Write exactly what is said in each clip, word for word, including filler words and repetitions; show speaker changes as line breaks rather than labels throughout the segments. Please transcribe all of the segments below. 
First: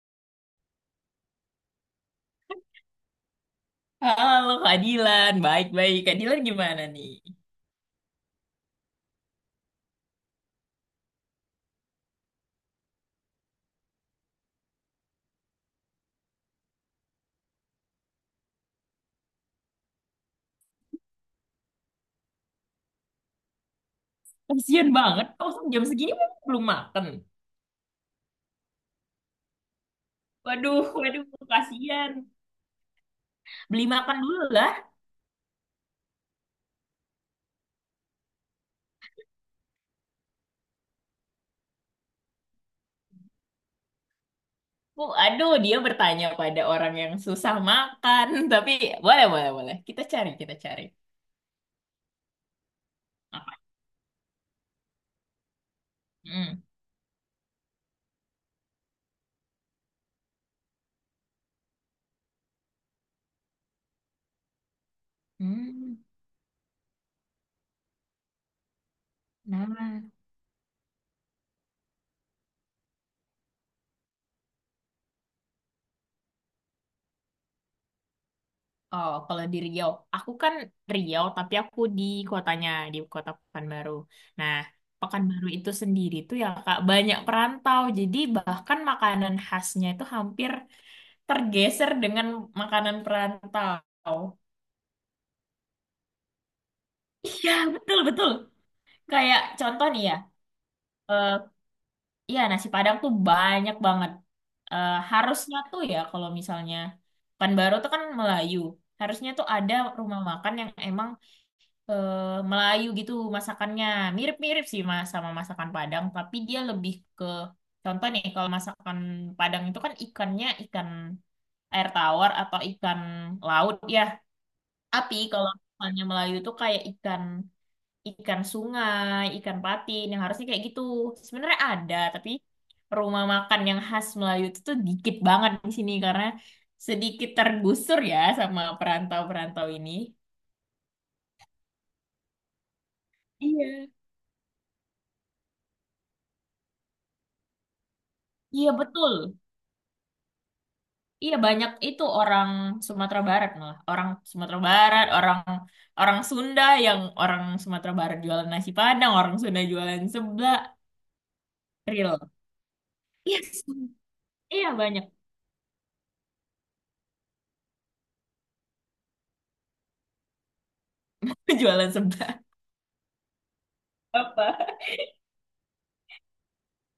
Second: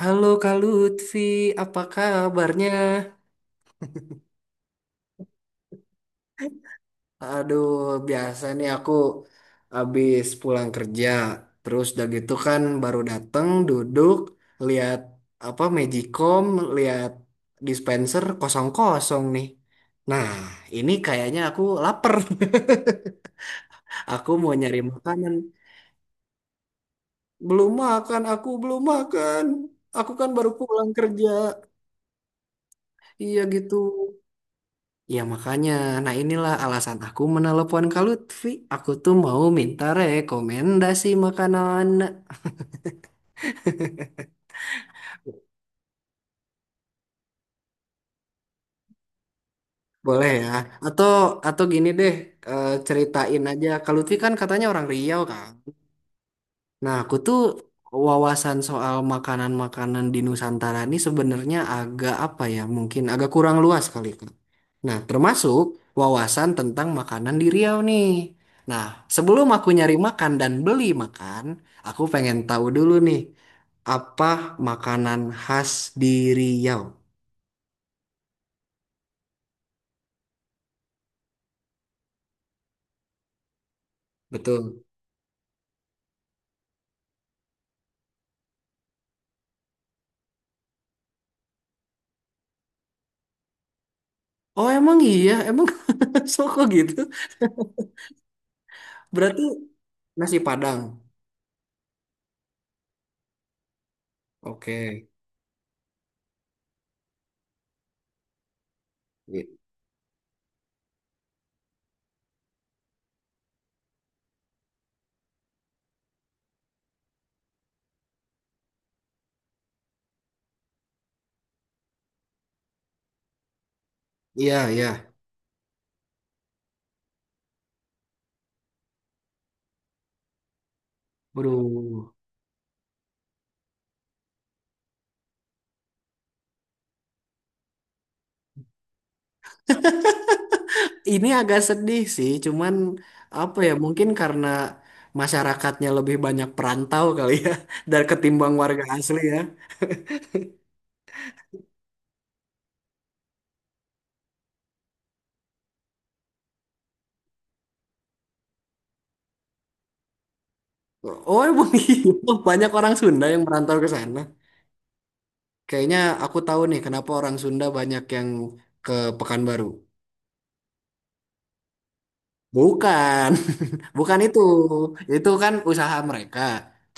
Halo Kak Lutfi, apa kabarnya?
Halo Kak Dilan, baik-baik. Kak Dilan gimana nih?
Aduh, biasa nih aku habis pulang kerja, terus udah gitu kan baru dateng duduk, lihat apa Magicom, lihat dispenser kosong-kosong nih. Nah, ini kayaknya aku lapar. Aku mau nyari
Kasian banget,
makanan.
oh jam segini memang belum makan.
Belum makan, aku belum makan. Aku kan baru
Waduh,
pulang
waduh,
kerja.
kasian.
Iya gitu.
Beli makan dulu lah.
Ya makanya, nah inilah alasan aku menelepon Kak Lutfi. Aku tuh mau minta rekomendasi makanan.
Oh, aduh, dia bertanya pada orang yang susah makan. Tapi boleh, boleh, boleh. Kita
Boleh
cari,
ya?
kita cari.
Atau atau gini deh, eh, ceritain
Apa?
aja. Kak Lutfi kan katanya orang Riau kan?
Hmm.
Nah, aku tuh wawasan soal makanan-makanan di Nusantara ini sebenarnya agak apa ya, mungkin agak kurang luas kali, Kak. Nah, termasuk
Hmm.
wawasan tentang makanan di Riau nih. Nah, sebelum aku nyari
Nah.
makan dan beli makan, aku pengen tahu dulu nih, apa makanan khas di Riau?
Oh, kalau di Riau, aku kan Riau, tapi aku di kotanya, di kota Pekanbaru. Nah,
Betul.
Pekanbaru itu sendiri tuh ya Kak, banyak perantau. Jadi bahkan makanan khasnya itu hampir tergeser dengan makanan perantau.
Oh, emang iya? Emang soko gitu?
Iya, betul, betul. Kayak
Berarti
contoh nih ya,
nasi Padang.
eh iya nasi Padang tuh banyak banget. Eh
Oke.
harusnya tuh ya kalau misalnya Pekanbaru tuh kan Melayu, harusnya
I-
tuh ada rumah makan yang emang eh, Melayu gitu masakannya. Mirip-mirip sih Mas sama masakan Padang, tapi dia lebih ke contoh nih kalau masakan Padang itu kan ikannya ikan air tawar atau ikan laut ya.
Iya, iya.
Tapi kalau misalnya Melayu itu kayak ikan ikan sungai, ikan patin yang harusnya kayak gitu. Sebenarnya ada,
Waduh.
tapi rumah makan yang khas Melayu itu tuh dikit banget di sini karena sedikit tergusur ya sama perantau-perantau ini.
Ini agak sedih sih, cuman apa ya
Iya.
mungkin karena masyarakatnya lebih banyak perantau kali ya dari ketimbang
Iya
warga
betul.
asli ya.
Iya banyak itu orang Sumatera Barat malah orang Sumatera Barat orang orang Sunda yang orang Sumatera Barat jualan nasi Padang orang Sunda jualan seblak
Oh emang iya,
real
banyak orang Sunda yang
yes
merantau ke sana.
iya banyak
Kayaknya aku tahu nih kenapa orang Sunda banyak yang ke Pekanbaru.
jualan seblak
Bukan, bukan itu.
apa.
Itu kan usaha mereka.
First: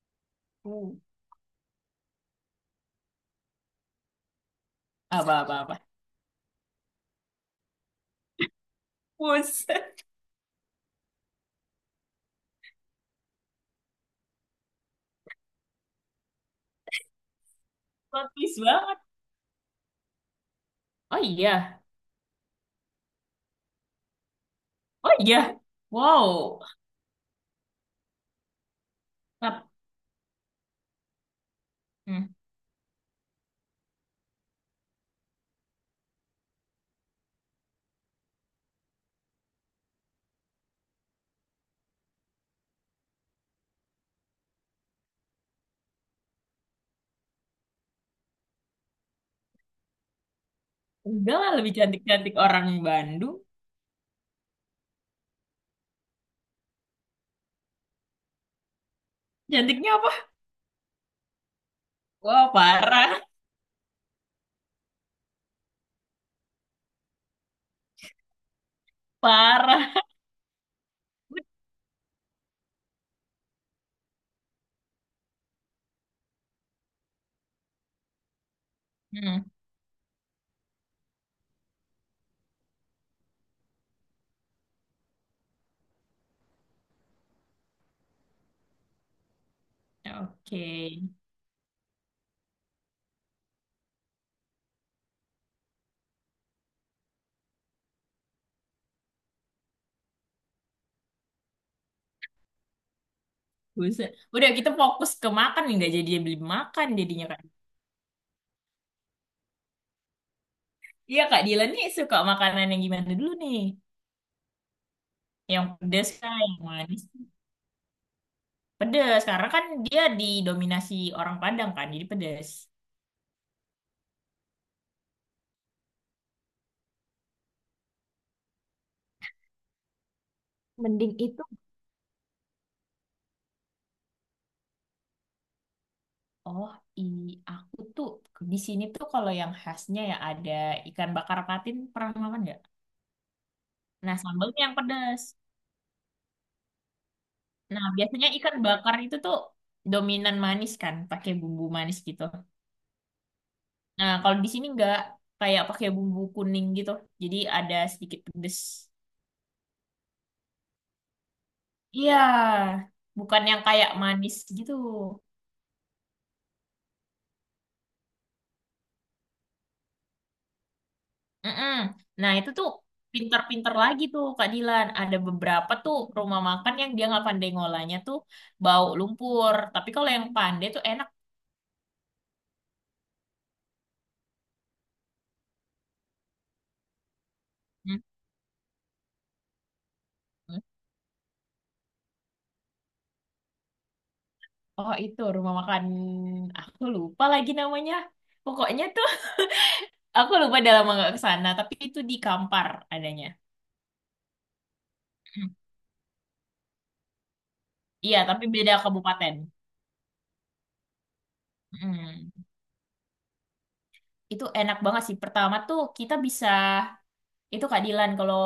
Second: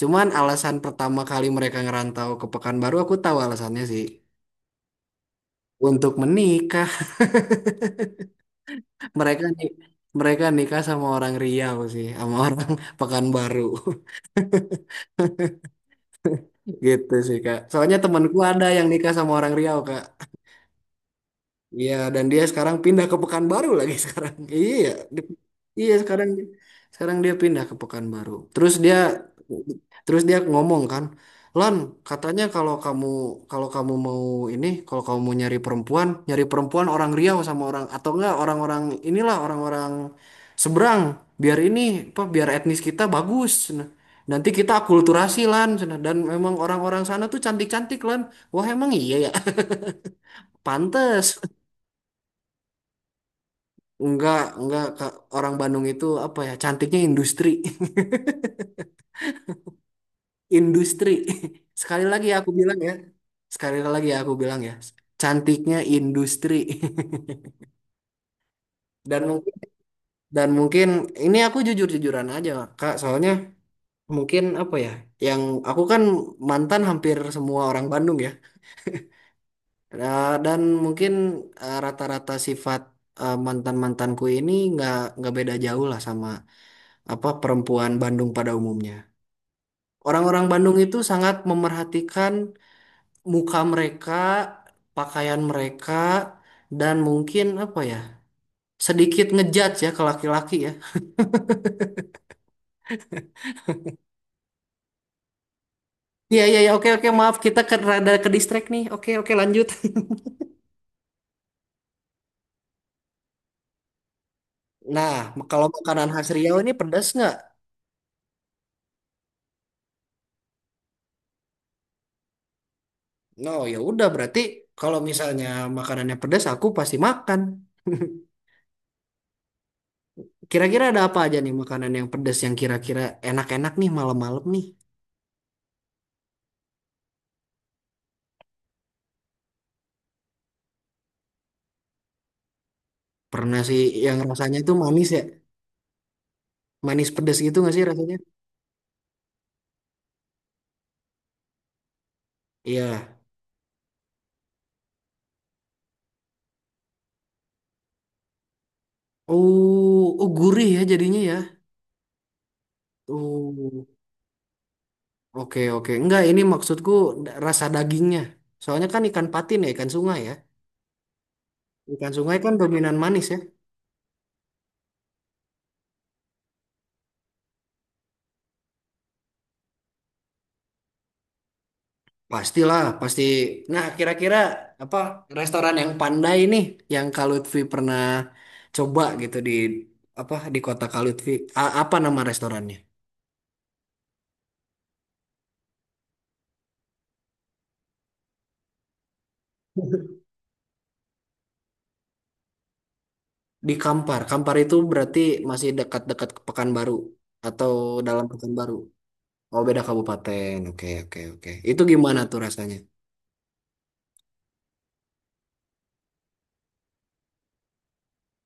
Cuman alasan
Hmm.
pertama kali mereka ngerantau ke Pekanbaru aku tahu alasannya sih.
Apa apa apa.
Untuk menikah. Mereka
Bus.
nih mereka nikah sama orang Riau sih, sama orang Pekanbaru gitu sih Kak. Soalnya
Plot
temanku
twist
ada yang
banget
nikah sama orang Riau Kak.
oh iya
Iya, dan dia sekarang pindah ke Pekanbaru lagi sekarang. Iya,
oh
di-
iya
iya sekarang
wow.
sekarang dia pindah ke Pekanbaru. Terus dia
Tap.
terus dia ngomong kan, Lan,
Hmm.
katanya kalau kamu kalau kamu mau ini, kalau kamu mau nyari perempuan, nyari perempuan orang Riau sama orang atau enggak orang-orang inilah orang-orang seberang, biar ini apa biar etnis kita bagus. Nah, nanti kita akulturasi Lan, Nah, dan memang orang-orang sana tuh cantik-cantik Lan. Wah, emang iya ya.
Udah
Pantes.
lah lebih cantik-cantik orang Bandung
Enggak, enggak Kak. Orang Bandung itu apa ya? Cantiknya industri.
cantiknya apa
Industri. Sekali lagi
wah
aku bilang ya.
parah
Sekali lagi aku bilang ya. Cantiknya industri. Dan mungkin
parah.
dan mungkin ini aku jujur-jujuran aja, Kak. Soalnya mungkin apa ya? Yang aku kan mantan hampir semua orang Bandung ya.
Hmm.
Nah, dan mungkin eh, rata-rata sifat eh, mantan-mantanku ini nggak nggak beda jauh lah sama apa perempuan Bandung pada umumnya. Orang-orang
Oke.
Bandung itu sangat memerhatikan muka mereka, pakaian mereka, dan mungkin apa ya, sedikit ngejudge ya ke laki-laki ya.
Buset. Udah kita fokus ke makan nih, nggak jadi beli
Iya, iya, iya,
makan
oke, oke,
jadinya
maaf,
kan.
kita ke, rada ke distract nih. Oke, oke, lanjut.
Iya Kak Dilan nih suka makanan yang gimana dulu nih?
Nah,
Yang
kalau makanan
pedas
khas
kah? Yang
Riau ini
manis?
pedas nggak?
Pedas. Karena kan dia didominasi orang Padang kan, jadi pedas.
No, ya udah, berarti kalau misalnya makanannya pedas, aku pasti makan. Kira-kira ada
Mending
apa aja
itu.
nih makanan yang pedas yang kira-kira enak-enak nih malam-malam nih?
Oh, i aku tuh di sini tuh kalau yang khasnya ya ada ikan bakar patin pernah makan nggak?
Pernah sih
Nah,
yang rasanya
sambalnya
itu
yang
manis ya?
pedas.
Manis pedas gitu nggak sih
Nah,
rasanya?
biasanya ikan bakar itu tuh dominan manis kan, pakai bumbu manis gitu.
Iya.
Nah, kalau di sini nggak kayak pakai bumbu kuning gitu. Jadi ada sedikit pedes.
Oh, oh gurih ya jadinya ya.
Iya, bukan yang
Oh,
kayak manis gitu.
oke oke. Enggak, ini maksudku da- rasa dagingnya. Soalnya kan ikan patin ya, ikan sungai ya.
Mm-mm.
Ikan
Nah,
sungai
itu
kan
tuh
dominan manis ya.
pinter-pinter lagi tuh Kak Dilan. Ada beberapa tuh rumah makan yang dia nggak pandai ngolahnya tuh bau lumpur. Tapi kalau yang pandai tuh enak.
Pastilah, pasti. Nah, kira-kira apa restoran yang pandai nih yang Kak Lutfi pernah coba gitu di apa di
Mm-mm.
kota Kak Lutfi. A- apa nama restorannya?
Oh, itu rumah makan aku lupa lagi namanya. Pokoknya tuh aku lupa udah lama nggak ke sana, tapi itu di Kampar adanya.
Di Kampar. Kampar itu berarti
Mm.
masih dekat-dekat ke Pekanbaru atau
Iya,
dalam
tapi beda
Pekanbaru.
kabupaten.
Oh beda kabupaten. Oke oke oke. Itu gimana
Mm.
tuh rasanya?
Itu enak banget sih. Pertama tuh kita bisa itu keadilan kalau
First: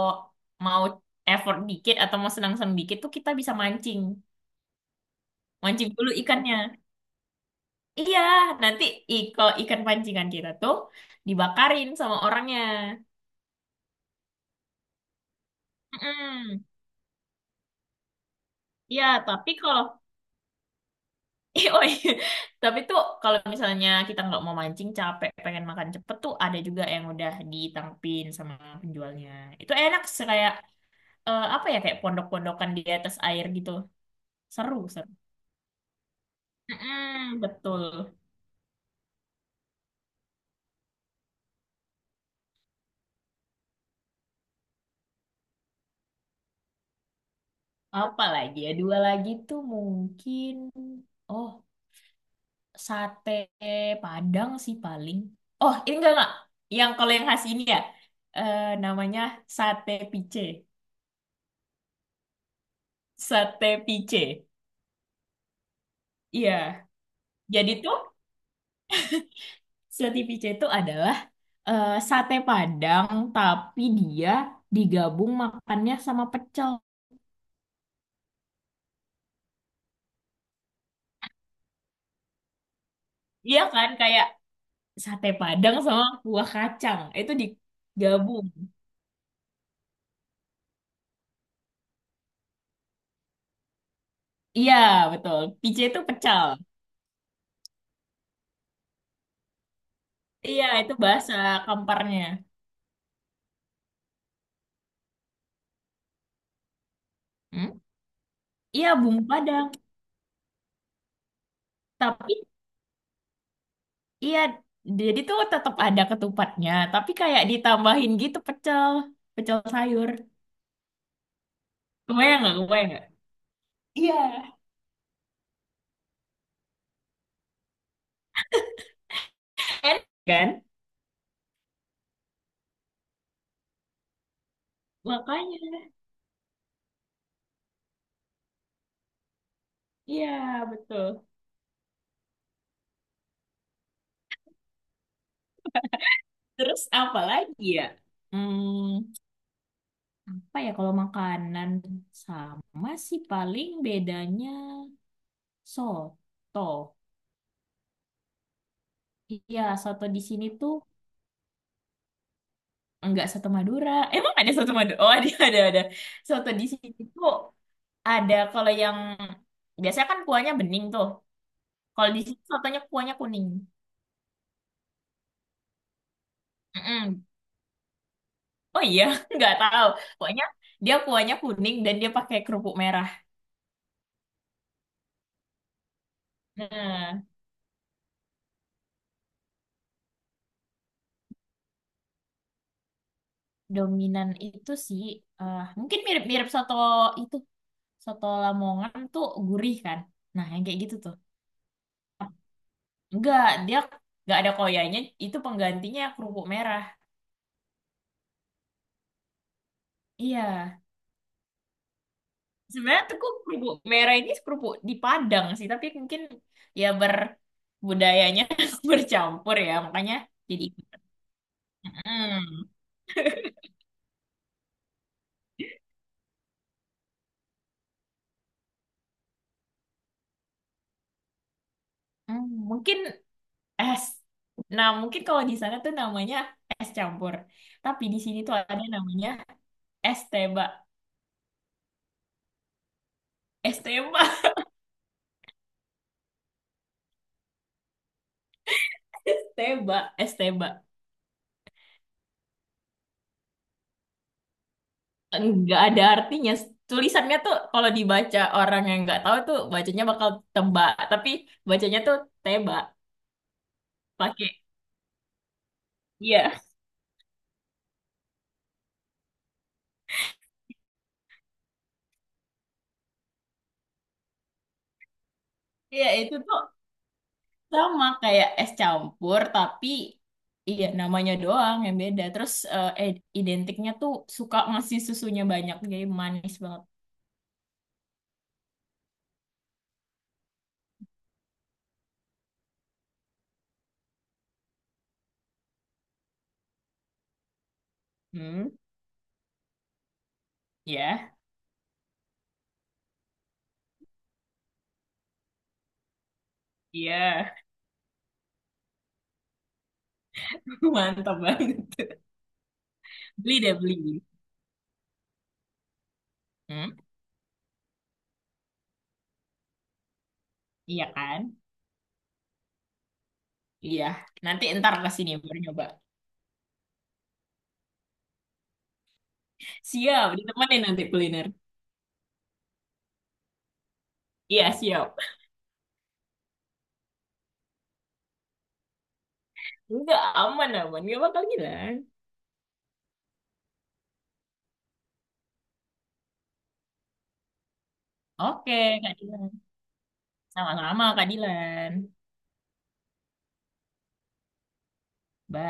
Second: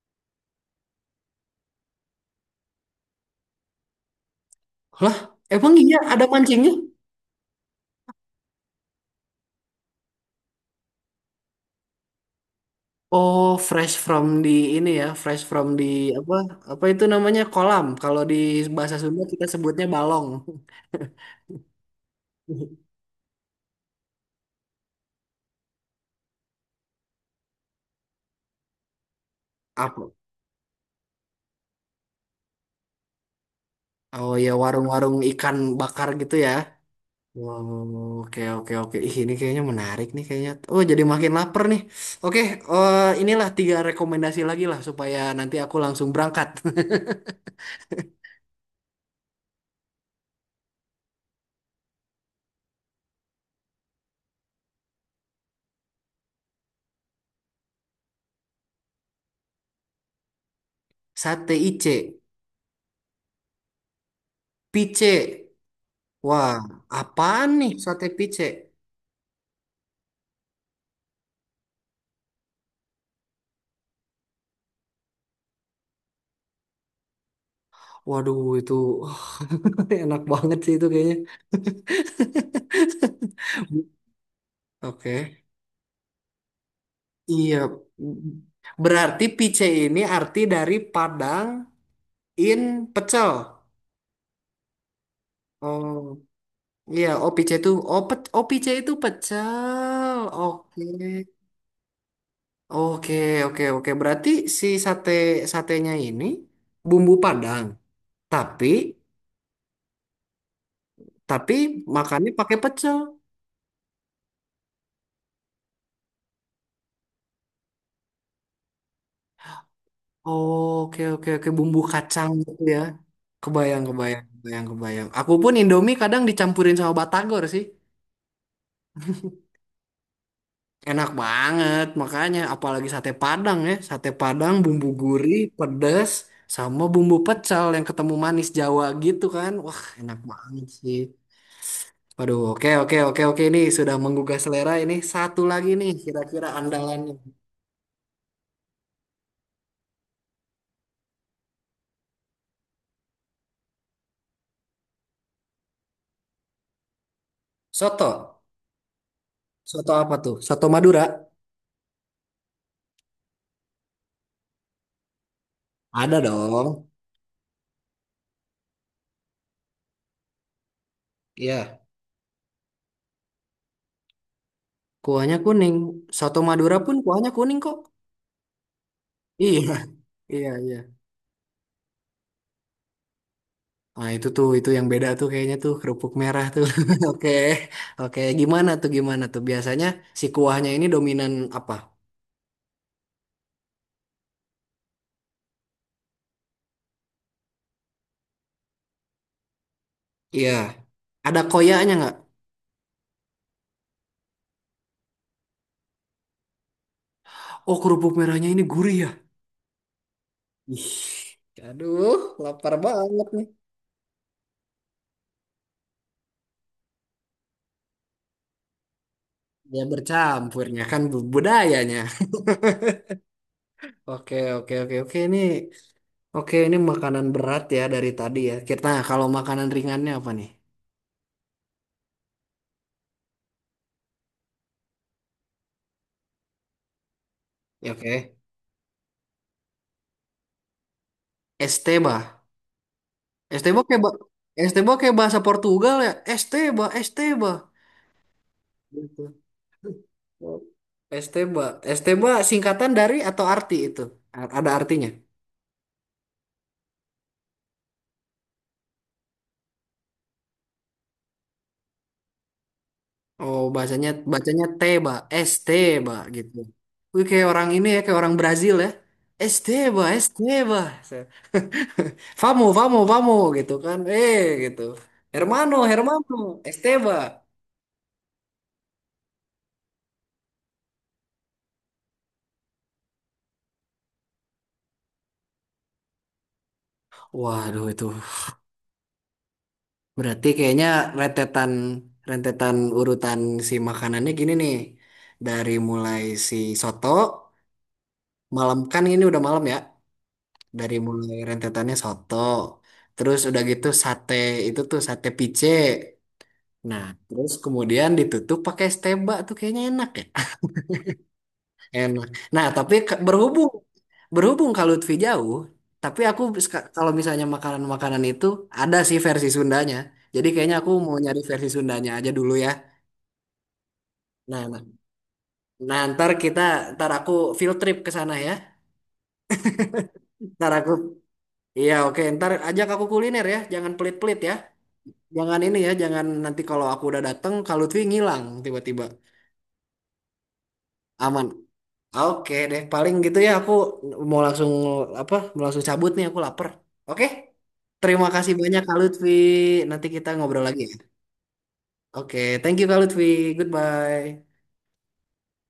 mau effort dikit atau mau senang-senang dikit tuh kita bisa mancing.
Lah, emang
Mancing
iya
dulu
ada mancingnya?
ikannya. Iya, nanti i- kalau ikan pancingan kita tuh dibakarin sama orangnya.
Oh, fresh from di ini ya, fresh from di apa?
Mm-mm.
Apa itu namanya kolam? Kalau di bahasa
Iya,
Sunda kita
tapi kalau
sebutnya balong.
eh, oh iya. Tapi tuh kalau misalnya kita nggak mau mancing capek pengen makan cepet tuh ada juga yang udah ditangkepin sama penjualnya. Itu enak
Apa?
sih, kayak eh, apa ya kayak pondok-pondokan di atas air gitu.
Oh ya
Seru, seru.
warung-warung ikan bakar gitu ya.
Mm
Wow,
betul.
oke oke oke. Ih, ini kayaknya menarik nih kayaknya. Oh, jadi makin lapar nih. Oke, eh, inilah tiga rekomendasi lagi lah supaya nanti aku langsung berangkat.
Apa lagi ya? Dua lagi tuh mungkin oh sate Padang sih paling. Oh, ini enggak enggak. Yang kalau yang khas ini ya eh, namanya sate pice.
Sate I C,
Sate pice.
pice, Wah,
Iya.
apaan nih
Jadi tuh
sate picek?
sate pice itu adalah eh, sate Padang tapi dia digabung makannya sama pecel.
Waduh, itu enak banget sih itu kayaknya.
Iya kan kayak sate
Oke.
Padang sama buah kacang. Itu
Iya.
digabung.
Berarti pice ini arti dari Padang in pecel.
Iya, betul. P C
Oh,
itu pecal.
iya. Oh, pice itu. Oh, pe, oh pice itu pecel.
Iya,
Oke.
itu bahasa kamparnya.
Oke, oke, oke. Berarti si sate satenya ini bumbu Padang.
Hmm?
Tapi,
Iya, bumbu Padang.
tapi makannya
Tapi
pakai pecel.
iya, jadi tuh tetap ada ketupatnya, tapi kayak ditambahin gitu pecel, pecel sayur.
Oh, Oke oke oke bumbu kacang
Kebayang nggak?
gitu ya.
Kebayang nggak?
Kebayang
Iya,
kebayang kebayang kebayang. Aku pun Indomie kadang dicampurin sama batagor sih.
enak kan?
Enak banget makanya apalagi sate Padang ya. Sate Padang bumbu gurih,
Makanya,
pedas sama bumbu pecal yang ketemu manis Jawa gitu kan. Wah, enak
iya
banget sih.
betul.
Waduh, oke oke oke oke ini sudah menggugah selera ini. Satu lagi nih kira-kira
Terus
andalannya.
apa lagi ya? Hmm, apa ya kalau makanan sama sih paling bedanya soto.
Soto.
Iya,
Soto
soto
apa
di
tuh?
sini
Soto
tuh.
Madura.
Enggak soto Madura. Emang ada soto Madura? Oh, ada, ada, ada.
Ada
Soto di sini
dong.
tuh ada kalau yang biasanya kan kuahnya bening tuh.
Iya.
Kalau di sini sotonya kuahnya kuning.
Kuahnya kuning. Soto Madura pun
Mm-mm.
kuahnya kuning kok.
Oh iya, nggak
Iya,
tahu. Pokoknya
iya, iya.
dia kuahnya kuning dan dia pakai kerupuk merah.
Nah, itu tuh, itu yang beda tuh kayaknya tuh kerupuk merah tuh.
Nah,
Oke, oke. Gimana tuh, gimana tuh? Biasanya si kuahnya ini dominan apa?
dominan itu sih eh, mungkin mirip-mirip soto itu. Soto Lamongan tuh gurih kan. Nah,
Iya.
yang kayak gitu tuh.
Ada koyaknya nggak?
Enggak, dia nggak ada koyanya, itu penggantinya kerupuk merah.
Oh, kerupuk merahnya ini gurih ya?
Iya.
Ih, aduh, lapar
Sebenarnya tuh
banget nih.
kerupuk merah ini kerupuk di Padang sih, tapi mungkin ya berbudayanya bercampur ya,
Ya
makanya jadi.
bercampurnya kan bu- budayanya.
Hmm.
Oke, oke, oke, oke. Ini, oke, ini makanan berat ya dari tadi ya. Kita, nah, kalau makanan ringannya apa nih?
Hmm, mungkin es. Nah, mungkin kalau di sana tuh namanya es campur,
Ya,
tapi di
Oke.
sini tuh ada namanya es teba,
Esteba. Esteba
es
kayak ba-
teba,
Esteba kayak bahasa Portugal ya. Esteba, Esteba. Gitu.
es teba, es teba.
Esteba. Esteba singkatan dari atau arti itu? A- Ada artinya.
Nggak ada artinya. Tulisannya tuh kalau dibaca orang yang nggak tahu tuh bacanya bakal teba, tapi bacanya tuh teba
Oh, bahasanya
pakai.
bacanya Teba, Esteba gitu.
Iya.
Wih, kayak orang ini ya, kayak orang Brazil ya. Esteba, Esteba. Famo, famo, famo gitu kan. Eh, gitu. Hermano,
Iya,
Hermano,
itu tuh
Esteba.
sama kayak es campur, tapi iya namanya doang yang beda. Terus eh, ed- identiknya tuh suka ngasih susunya banyak, jadi manis banget.
Waduh itu berarti kayaknya rentetan rentetan urutan si makanannya gini nih. Dari mulai si soto,
Hmm,
malam kan ini udah malam ya. Dari
ya,
mulai rentetannya soto, terus udah gitu sate itu tuh sate pice. Nah, terus
iya,
kemudian ditutup pakai steba tuh kayaknya enak ya.
mantap banget.
Enak. Nah, tapi ke-
Beli
berhubung
deh, beli.
berhubung kalau Lutfi jauh, tapi aku ska-
Hmm,
kalau misalnya makanan-makanan itu ada sih versi Sundanya. Jadi kayaknya aku
iya
mau nyari
kan?
versi Sundanya aja dulu ya.
Iya, nanti
Nah, nah,
ntar ke sini baru nyoba.
nah, ntar kita, ntar aku field trip ke sana ya.
Siap,
Ntar
ditemenin
aku,
nanti kuliner.
iya oke, ntar ajak aku kuliner ya. Jangan pelit-pelit ya.
Iya, siap.
Jangan ini ya, jangan nanti kalau aku udah dateng, kalau Lutfi ngilang tiba-tiba.
Enggak, aman, aman. Gak bakal
Aman.
hilang.
Oke deh, paling gitu ya aku mau langsung apa? Mau langsung cabut nih, aku lapar. Oke? Terima kasih
Oke,
banyak Kak
Kak
Lutfi.
Dilan.
Nanti kita ngobrol lagi ya.
Sama-sama, Kak Dilan.
Oke, thank you Kak Lutfi. Goodbye.
Bye.